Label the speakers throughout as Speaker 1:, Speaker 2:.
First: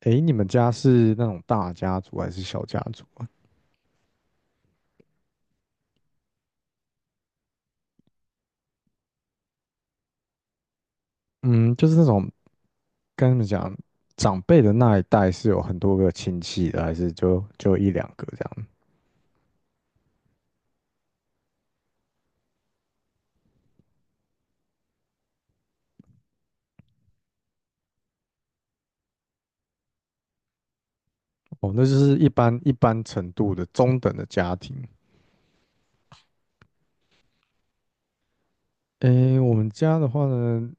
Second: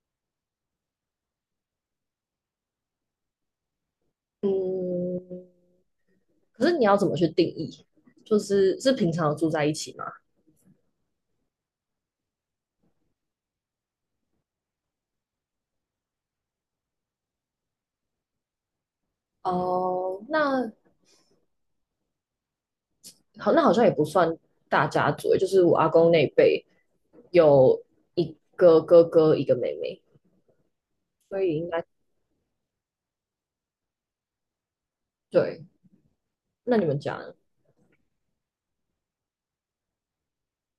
Speaker 1: 诶，你们家是那种大家族还是小家族啊？
Speaker 2: 嗯，可是你要怎么去定义？就是是平常有住在一起吗？
Speaker 1: 嗯，就是那种跟你们讲，长辈的那一代是有很多个亲戚的，还是就一两个这样？
Speaker 2: 哦，那好，那好像也不算大家族欸，就是我阿公那一辈有一个哥哥，一个妹妹，所以应
Speaker 1: 哦，
Speaker 2: 该
Speaker 1: 那就是一般程度的中等的家庭。
Speaker 2: 对。那你们家呢？
Speaker 1: 诶，我们家的话呢，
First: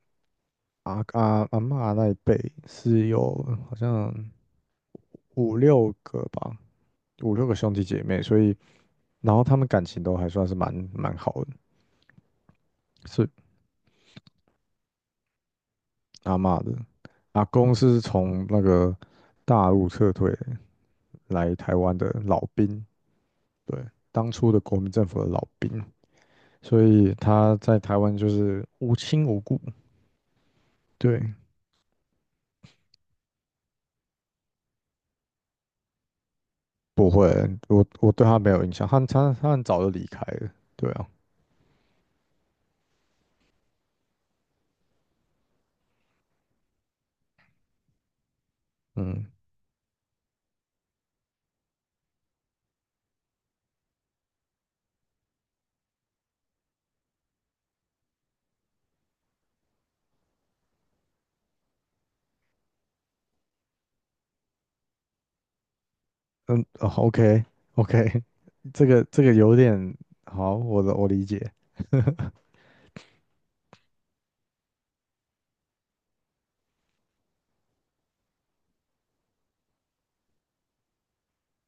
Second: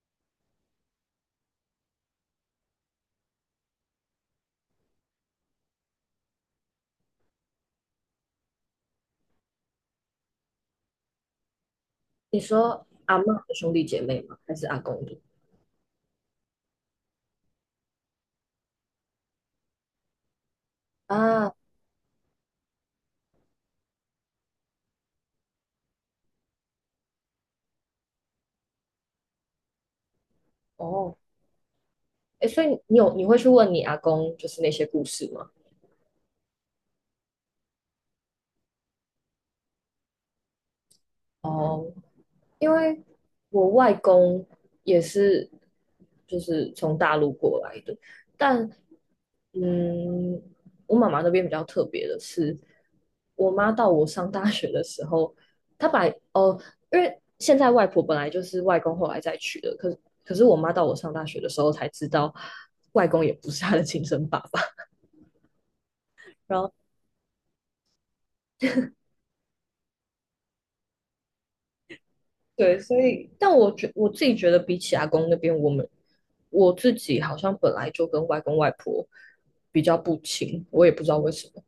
Speaker 1: 阿阿阿嬷那一辈是有好像五六个吧，五六个兄弟姐妹，所以然后他们感情都还算是蛮好的，
Speaker 2: 你说阿
Speaker 1: 是。
Speaker 2: 嬷的兄弟姐妹吗？还是阿公的？
Speaker 1: 阿嬷的，阿公是从那个大陆撤退
Speaker 2: 啊，
Speaker 1: 来台湾的老兵，对，当初的国民政府的老兵，所以他在台湾就是无亲无故，
Speaker 2: 哦，
Speaker 1: 对，
Speaker 2: 哎，所以你会去问你阿公就是那些故事吗？
Speaker 1: 不会，我对他没有印象，他很早就离开了，对啊，
Speaker 2: 哦，因为我外公也是，就是从大陆过来的，但
Speaker 1: 嗯
Speaker 2: 嗯，我妈妈那边比较特别的是，我妈到我上大学的时候，她把哦，因为现在外婆本来就是外公后来再娶的，可是我妈到我上大学的时候才知道，外公也不是她的亲生爸爸。然
Speaker 1: 嗯
Speaker 2: 后。
Speaker 1: ，OK OK。这个有点好，我理解。
Speaker 2: 对，所以，但我自己觉得，比起阿公那边，我自己好像本来就跟外公外婆比较不亲，我也不知道为什么，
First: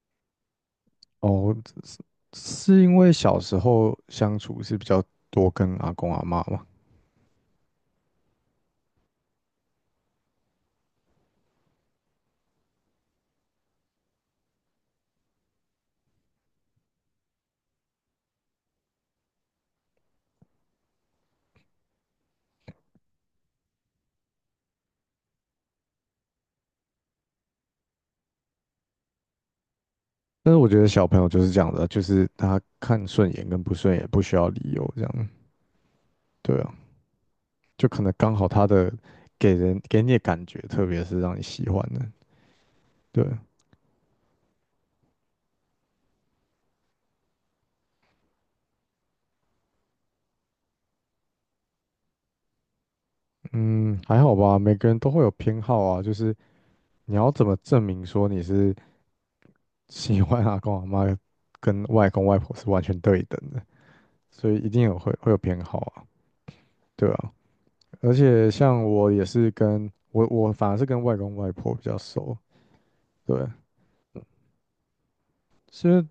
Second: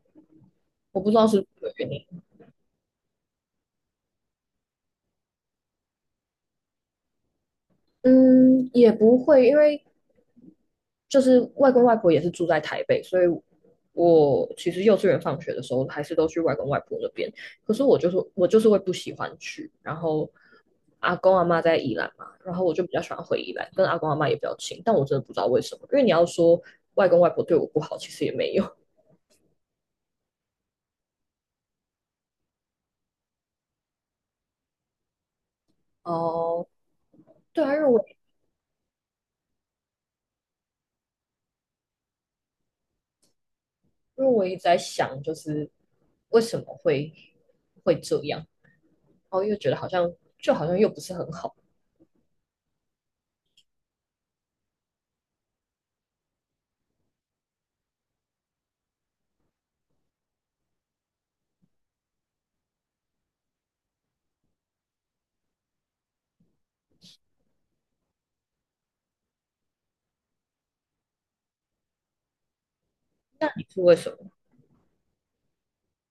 Speaker 2: 我不知道是不是
Speaker 1: 哦，
Speaker 2: 这个原
Speaker 1: 是
Speaker 2: 因。
Speaker 1: 是因为小时候相处是比较多跟阿公阿嬷嘛。
Speaker 2: 嗯，也不会，因为就是外公外婆也是住在台北，所以我其实幼稚园放学的时候还是都去外公外婆那边。可是我就是会不喜欢去，然后阿公阿妈在宜兰嘛，然后我就比较喜欢回宜兰，跟阿公阿妈也比较亲。但我真的不知道为什么，因为你要说外公外婆对我不好，其实也没有。
Speaker 1: 但是我觉得小朋友就是这样的，就是他看顺眼跟不顺眼不需要理由，这样 对
Speaker 2: 哦，
Speaker 1: 啊，
Speaker 2: 呃对啊，因为
Speaker 1: 就可
Speaker 2: 我
Speaker 1: 能刚好他的给人给你的感觉，特别是让你喜欢的，对，
Speaker 2: 因为我一直在想，就是为什么会这样，然后又觉得好像好像又不是很好。
Speaker 1: 嗯，还好吧，每个人都会有偏好啊，就是你要怎么证明说你是 喜欢阿公阿妈跟外公外婆是完全对等的，所以一定有会有偏好啊，对啊，而且像我也是跟我反而是跟外公外婆比较熟，对。
Speaker 2: 那你是为什么？
Speaker 1: 是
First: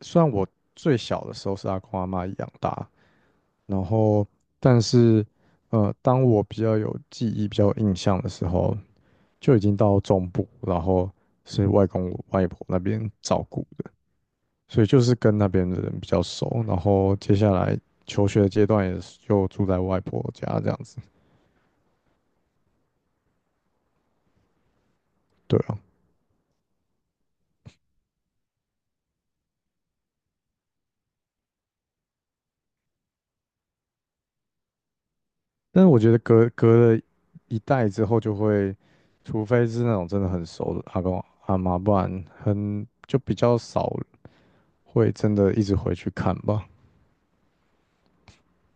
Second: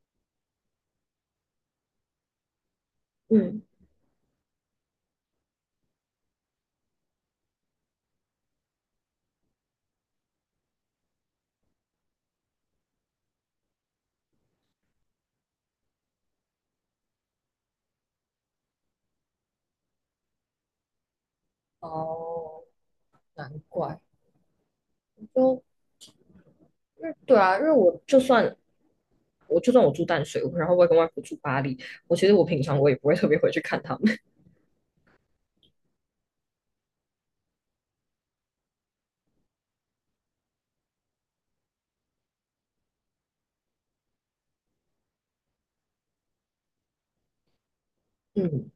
Speaker 1: 虽然我最小的时候是阿公阿嬷养大，
Speaker 2: 嗯，
Speaker 1: 然后但是当我比较有记忆、比较有印象的时候，就已经到中部，然后是外公外婆那边照顾的，所以就是跟那边的人比较熟。然后接下来求学的阶段也是就住在外婆家这样子，
Speaker 2: 哦，难怪，
Speaker 1: 对
Speaker 2: 就
Speaker 1: 啊。
Speaker 2: 因为对啊，因为我就算我住淡水，然后外公外婆住巴黎，我其实我平常我也不会特别回去看他们。
Speaker 1: 但是我觉得隔了一代之后，就会除非是那种真的很熟的阿公阿嬷，不然很就比较少会真的一直回去看吧。
Speaker 2: 嗯，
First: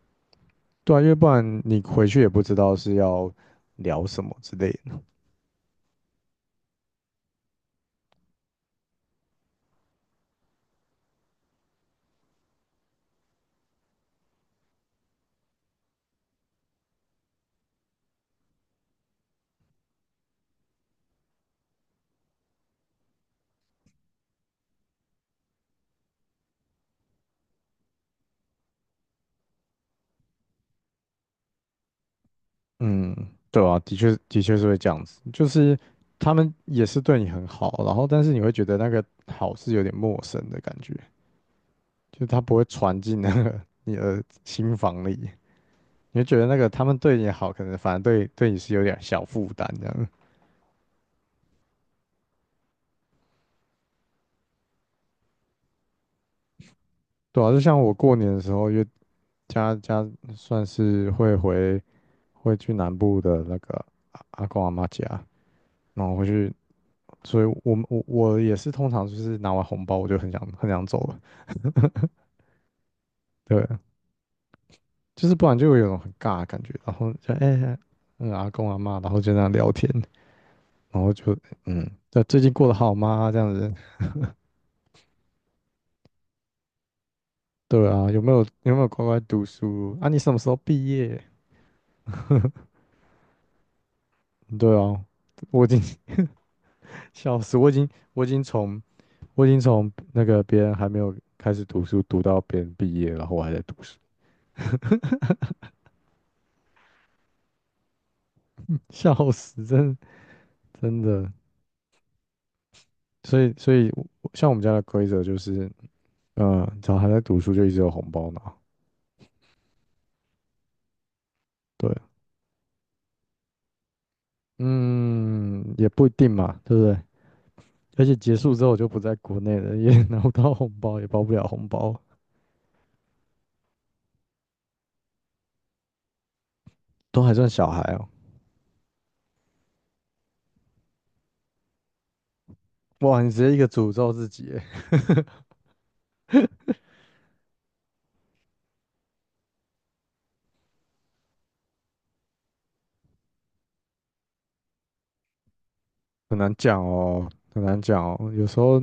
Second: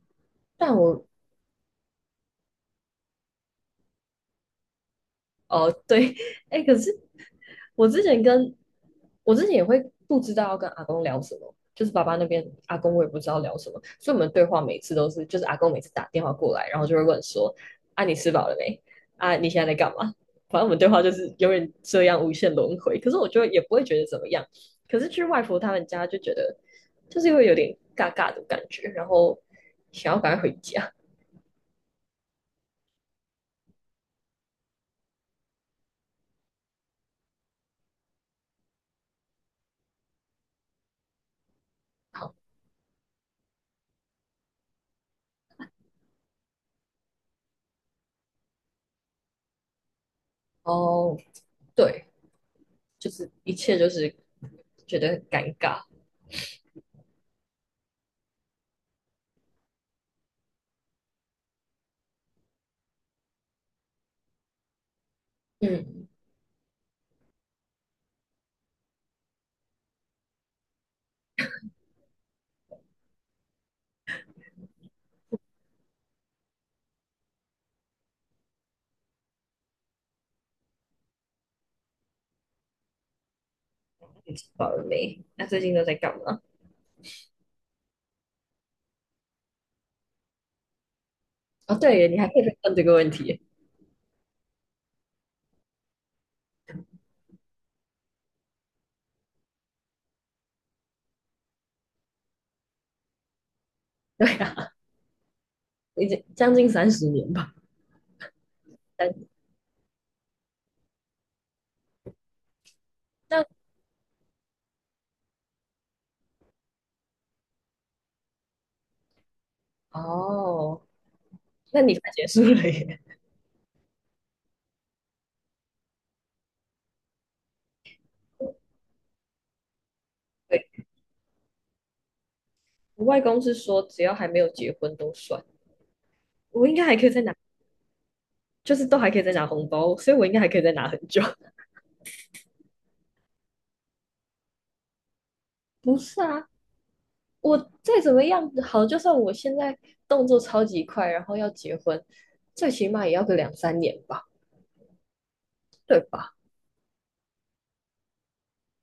Speaker 2: 但
Speaker 1: 对啊，
Speaker 2: 我
Speaker 1: 因为不然你回去也不知道是要聊什么之类的。
Speaker 2: 哦，对，哎，可是我之前跟我之前也会不知道要跟阿公聊什么，就是爸爸那边阿公我也不知道聊什么，所以我们对话每次都是，就是阿公每次打电话过来，然后就会问说：“啊，你吃饱了没？啊，你现在在干嘛？”反正我们对话就是永远这样无限轮回。可是我就也不会觉得怎么样，可是去外婆他们家就觉得就是因为有点尬尬的感觉，然后想要赶快回家。
Speaker 1: 嗯，对啊，的确的确是会这样子，就是他们也是对你很好，然后但是你会觉得那个好是有点陌生的感觉，就是
Speaker 2: 好，
Speaker 1: 他不会传进那个 你的心房里，你会觉得那个他们对你好，可能反而对你是有点小负担这样。
Speaker 2: 哦，对，就是一切就是觉得很尴尬。
Speaker 1: 对啊，就像我过年的时候，因为家算是会去南部的那个阿公阿妈家，然
Speaker 2: 嗯，
Speaker 1: 后回去，所以我们我我也是通常就是拿完红包我就很想很想走了，对，就是不然就会有一种很尬的感觉，然后就哎、欸阿公阿妈，然后就那样聊天，然后就嗯，对，最近过得好吗？这样子，
Speaker 2: 你吃饱了没？那最近都在干嘛？
Speaker 1: 对啊，有没有乖乖读书啊？你什么时候毕业？
Speaker 2: 哦，对耶你还可以再问这个问题。
Speaker 1: 对啊，我已经笑死，我已经从那个别人还没有开始读书读到别人毕业，然后我还在读书。
Speaker 2: 对啊，已经将近30年吧。
Speaker 1: 笑
Speaker 2: 但
Speaker 1: 死，真的真的。所
Speaker 2: 但
Speaker 1: 以所以像我们家的规则就是，只要还在读书就一直有红包拿。
Speaker 2: 哦，那
Speaker 1: 对，
Speaker 2: 你快结束了耶。
Speaker 1: 嗯，也不一定嘛，对不对？而且结束之后我就不在国内了，也 拿不到
Speaker 2: 对，
Speaker 1: 红包，也包不了红包，
Speaker 2: 我外公是说，只要还没有结婚都算。我应该还可以再
Speaker 1: 都还
Speaker 2: 拿，
Speaker 1: 算小孩哦。
Speaker 2: 就是都还可以再拿红包，所以我应该还可以再拿很久。
Speaker 1: 哇，你直接一个诅咒自己耶。
Speaker 2: 不是啊，我再怎么样好，就算我现在动作超级快，然后要结婚，最起码也要个两三年吧，对吧？
Speaker 1: 很难讲哦，很难讲哦。有时候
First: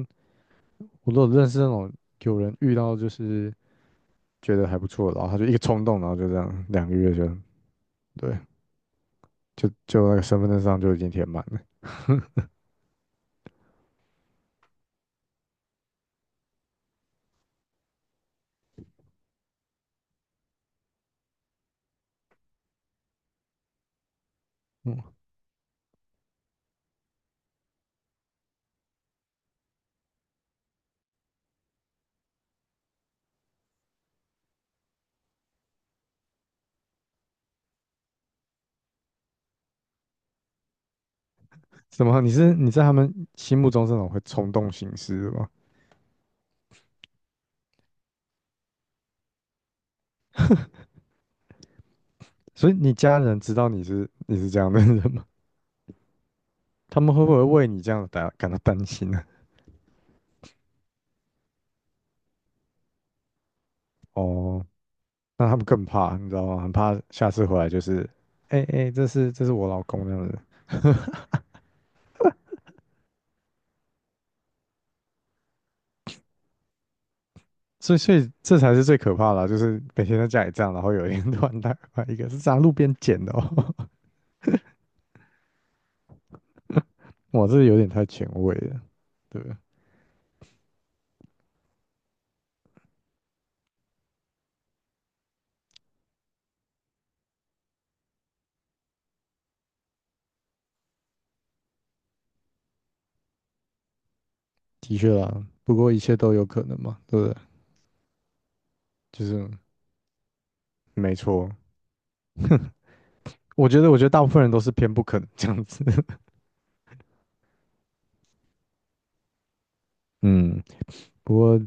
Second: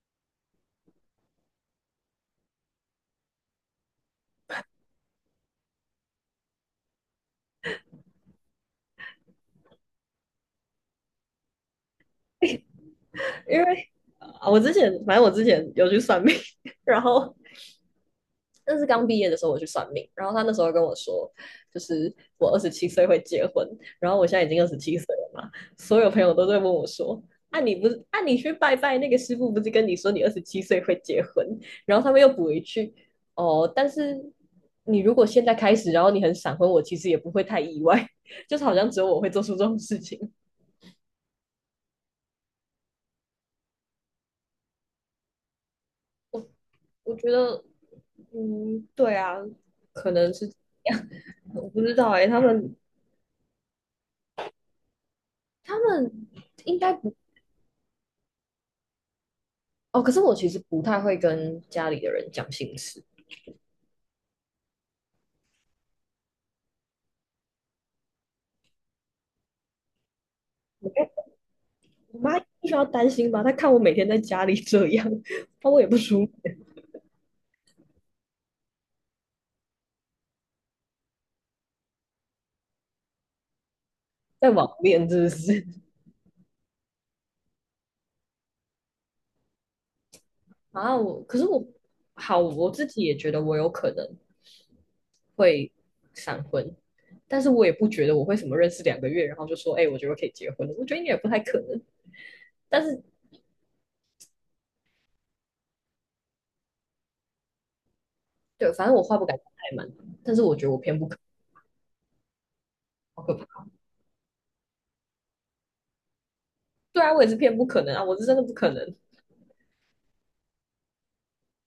Speaker 1: 我都有认识那种有人遇到就是觉得还不错，然后他就一个冲动，然后就这样2个月就对，就那个身份证上就已经填满了。
Speaker 2: 因为啊，我之前反正我之前有去算命，然后那是刚毕业的时候我去算命，然后他那时候跟我说，就是我二十七岁会结婚，然后我现在已经二十七岁
Speaker 1: 嗯。
Speaker 2: 了嘛，所有朋友都在问我说。啊，你不是啊？你去拜拜那个师傅不是跟你说你二十七岁会结婚？然后他们又补一句，哦，但是你如果现在开始，然后你很闪婚，我其实也不会太意外，就是好像只有我会做出这种事情。
Speaker 1: 怎么？你在他们心目中这种会冲动行事的吗？
Speaker 2: 我觉得，嗯，对啊，可能是这样，我不知道哎、他
Speaker 1: 所以
Speaker 2: 们
Speaker 1: 你家人知道你是这样的人吗？
Speaker 2: 他们应 该
Speaker 1: 他
Speaker 2: 不
Speaker 1: 们会不会为你这样感到担心呢？
Speaker 2: 哦，可是我其实不太会跟家里的人讲心事。
Speaker 1: 哦，那他们更怕，你知道吗？很怕下次回来就是，哎、哎、这是我老公那样子。
Speaker 2: 我觉得我妈不需要担心吧？她看我每天在家里这样，她我也不舒服，
Speaker 1: 所以这才是最可怕的啊，就是每天在家里这样，然后有一天突然带回来一个是在路边捡的哦。
Speaker 2: 在网恋真的是？
Speaker 1: 哇，这有点太前卫了，对，
Speaker 2: 啊，我可是我好，我自己也觉得我有可能会闪婚，但是我也不觉得我会什么认识2个月，然后就说，哎、我觉得可以结婚了。我觉得应该也不太可能。但是
Speaker 1: 的确啦，不过一切都有可能嘛，对不对？
Speaker 2: 对，反正我话不
Speaker 1: 就
Speaker 2: 敢讲
Speaker 1: 是
Speaker 2: 太满，但是我觉得我偏不
Speaker 1: 没
Speaker 2: 可能，
Speaker 1: 错，
Speaker 2: 好可怕。
Speaker 1: 我觉得，我觉得大部分人都是偏不肯这样子。
Speaker 2: 对啊，我也是偏不可能啊，我是真的不可能。
Speaker 1: 嗯，不过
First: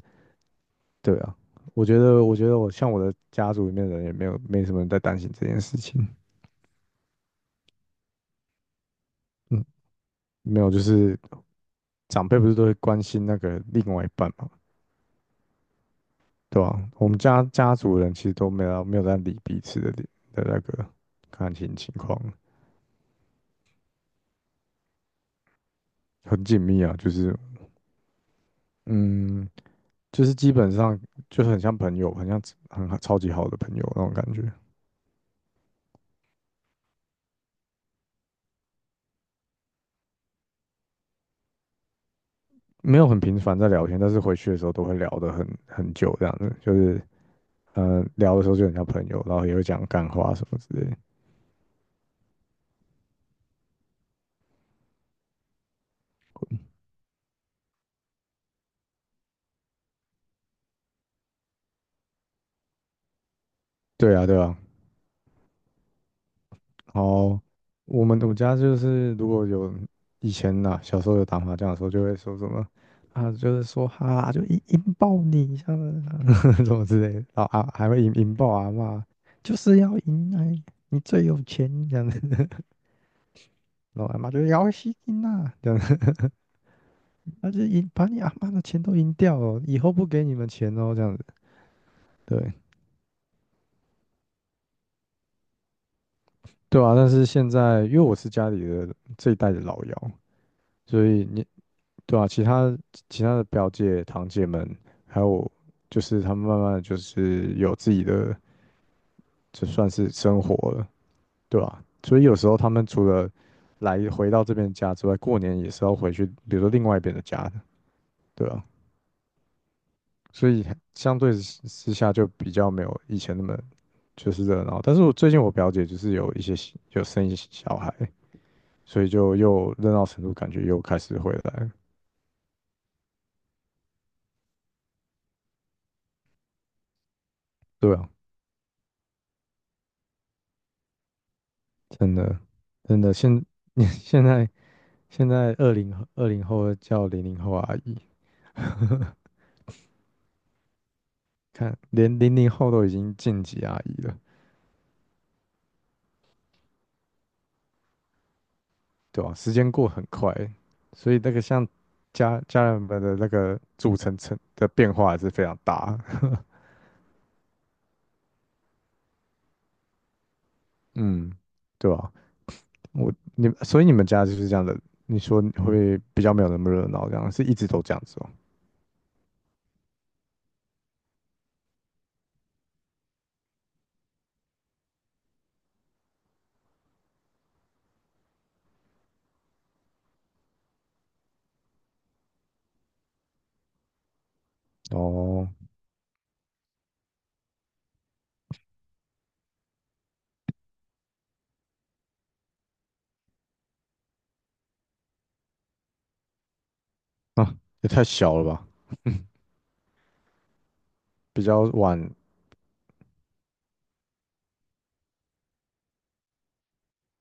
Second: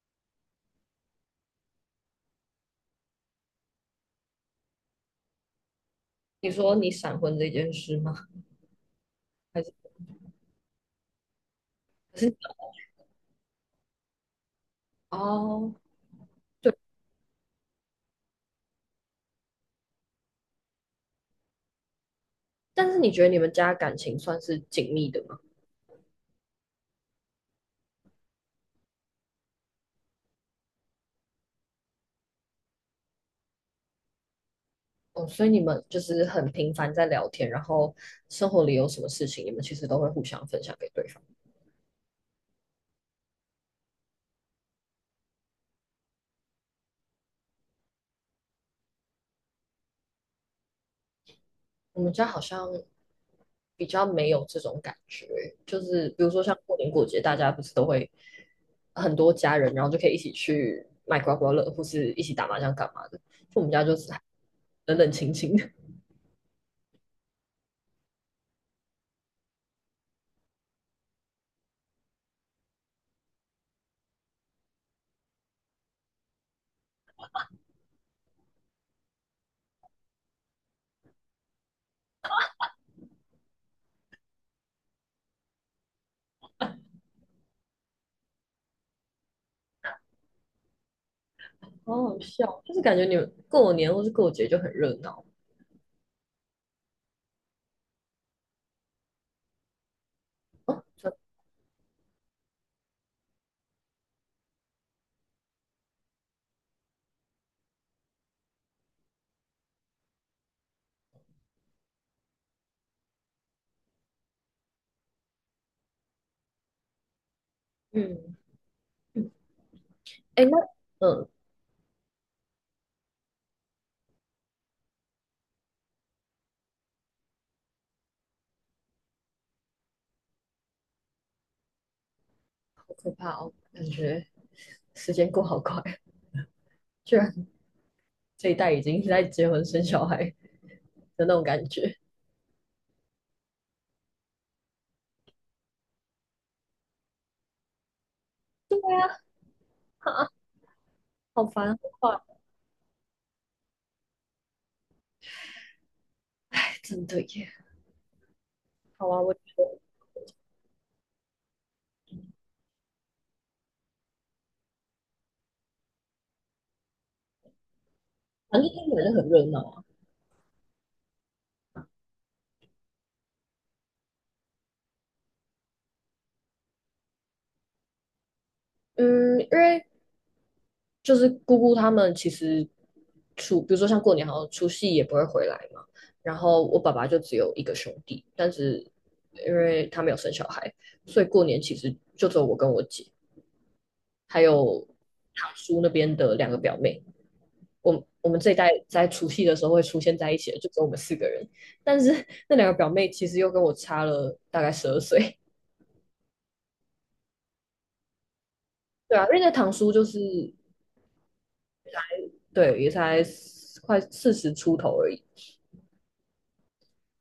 Speaker 1: 对啊，我觉得，我觉得我像我的家族里面的人也没什么人在担心这件事情。
Speaker 2: 你说你闪婚这件事吗？还
Speaker 1: 嗯，
Speaker 2: 是
Speaker 1: 没有，就是
Speaker 2: 还
Speaker 1: 长
Speaker 2: 是
Speaker 1: 辈不是都会关心那个另外一半嘛，
Speaker 2: 哦，
Speaker 1: 对
Speaker 2: 对，
Speaker 1: 吧、我们家家族人其实都没有在理彼此的那个感情情况，
Speaker 2: 但是你觉得你们家感情算是紧密的吗？
Speaker 1: 很紧密啊，就是嗯，就是基本上就是很像朋友，很像很超级好的朋友那种感觉。
Speaker 2: 哦，所以你们就是很频繁在聊天，然后生活里有什么事情，你们其实都会互相分享给对方。
Speaker 1: 没有很频繁在聊天，但是回去的时候都会聊得很久这样子，就是嗯，聊的时候就很像朋友，然后也会讲干话什么之类的
Speaker 2: 我们家好像比较没有这种感觉，就是比如说像过年过节，大家不是都会很多家人，然后就可以一起去买刮刮乐，或是一起打麻将干嘛的。就我们家就是
Speaker 1: 对啊，对啊。
Speaker 2: 冷冷清清的，
Speaker 1: 然后我家就是如果有以前呐、小时候有打麻将的时候，就会说什么啊，就是说哈、啊，就引爆你，像 什么之类的，然后啊还会引爆阿嬷，就是要赢哎，你最有钱这样子，然后阿嬷就要吸金呐，他就赢把你阿妈的钱都赢掉了，以后不给你们钱哦，这样子，
Speaker 2: 好好
Speaker 1: 对
Speaker 2: 笑，就是感觉你们过年或是过节就很热闹
Speaker 1: 对啊。但是现在因为我是家里的这一代的老幺，
Speaker 2: 哦。
Speaker 1: 所
Speaker 2: 真的
Speaker 1: 以你对啊，其他的表姐堂姐们，还有就是他们慢慢的就是有自己的，就算是生活了，对吧？所以有时候他们除了来回到这边家之外，过年也是要回去，比如说另外一边的家的，
Speaker 2: 嗯
Speaker 1: 对啊。
Speaker 2: 嗯，哎，
Speaker 1: 所
Speaker 2: 那
Speaker 1: 以相
Speaker 2: 嗯，
Speaker 1: 对之下就比较没有以前那么就是热闹。但是我最近我表姐就是有生一些小孩，所以就又热闹程度感觉又开始回来了，
Speaker 2: 好可怕哦，感觉时间过好快，居然
Speaker 1: 对啊，
Speaker 2: 这一代已经在结婚生小孩的那种感觉，
Speaker 1: 真的真的现在现在2020后叫零零后阿姨，
Speaker 2: 哈好烦，好
Speaker 1: 看连
Speaker 2: 快，
Speaker 1: 零零后都已经晋级阿姨了，
Speaker 2: 真的耶。好啊，
Speaker 1: 对
Speaker 2: 我
Speaker 1: 吧？
Speaker 2: 觉
Speaker 1: 时间
Speaker 2: 得
Speaker 1: 过很快，所以那个像家人们的那个组成的变化还是非常大。
Speaker 2: 反正听起来就很热闹啊。
Speaker 1: 嗯，对吧、我你们所以你们家就是这样的，你说你会比较没有那么热闹，这样是一直都这样子哦。
Speaker 2: 嗯，因为就是姑姑他们其实比如说像过年，好像除夕也不会回来嘛。然后我爸爸就只有一个兄弟，但是因为他没有生小孩，所以过年其实就只有我跟我姐，还有
Speaker 1: 哦，
Speaker 2: 堂叔那边的两个表妹。我们这一代在除夕的时候会出现在一起的，就只有我们四个人。但是 那两个表妹其实又跟我差了大概12岁，
Speaker 1: 啊，也太小了吧，
Speaker 2: 对啊，因为那堂叔就是
Speaker 1: 比较晚
Speaker 2: 对，也才快40出头而已，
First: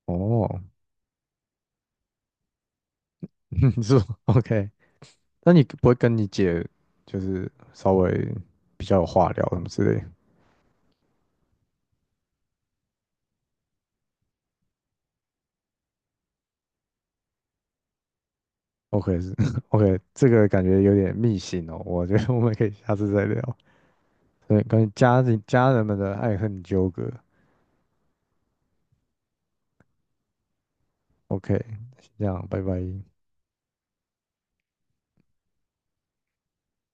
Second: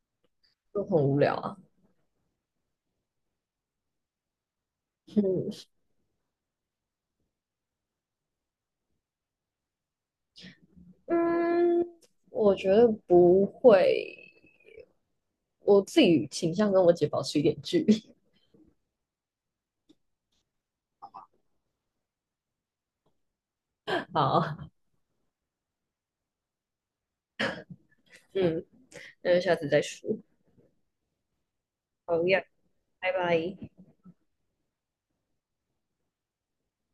Speaker 1: 哦，
Speaker 2: 就很无聊啊。
Speaker 1: 是吧 OK。那
Speaker 2: 嗯，
Speaker 1: 你不会跟你姐就是稍微比较有话聊什么之类
Speaker 2: 嗯，我觉得不会，我自己倾向跟我姐保持一点距离。
Speaker 1: ？OK 是 OK，这个感觉有点密信哦，我觉得我们可以下次再聊。
Speaker 2: 好，
Speaker 1: 对，关于家人们的爱恨纠葛。
Speaker 2: 嗯，那就下次再说。
Speaker 1: OK，先
Speaker 2: 好
Speaker 1: 这
Speaker 2: 呀，
Speaker 1: 样，拜拜。
Speaker 2: 拜拜。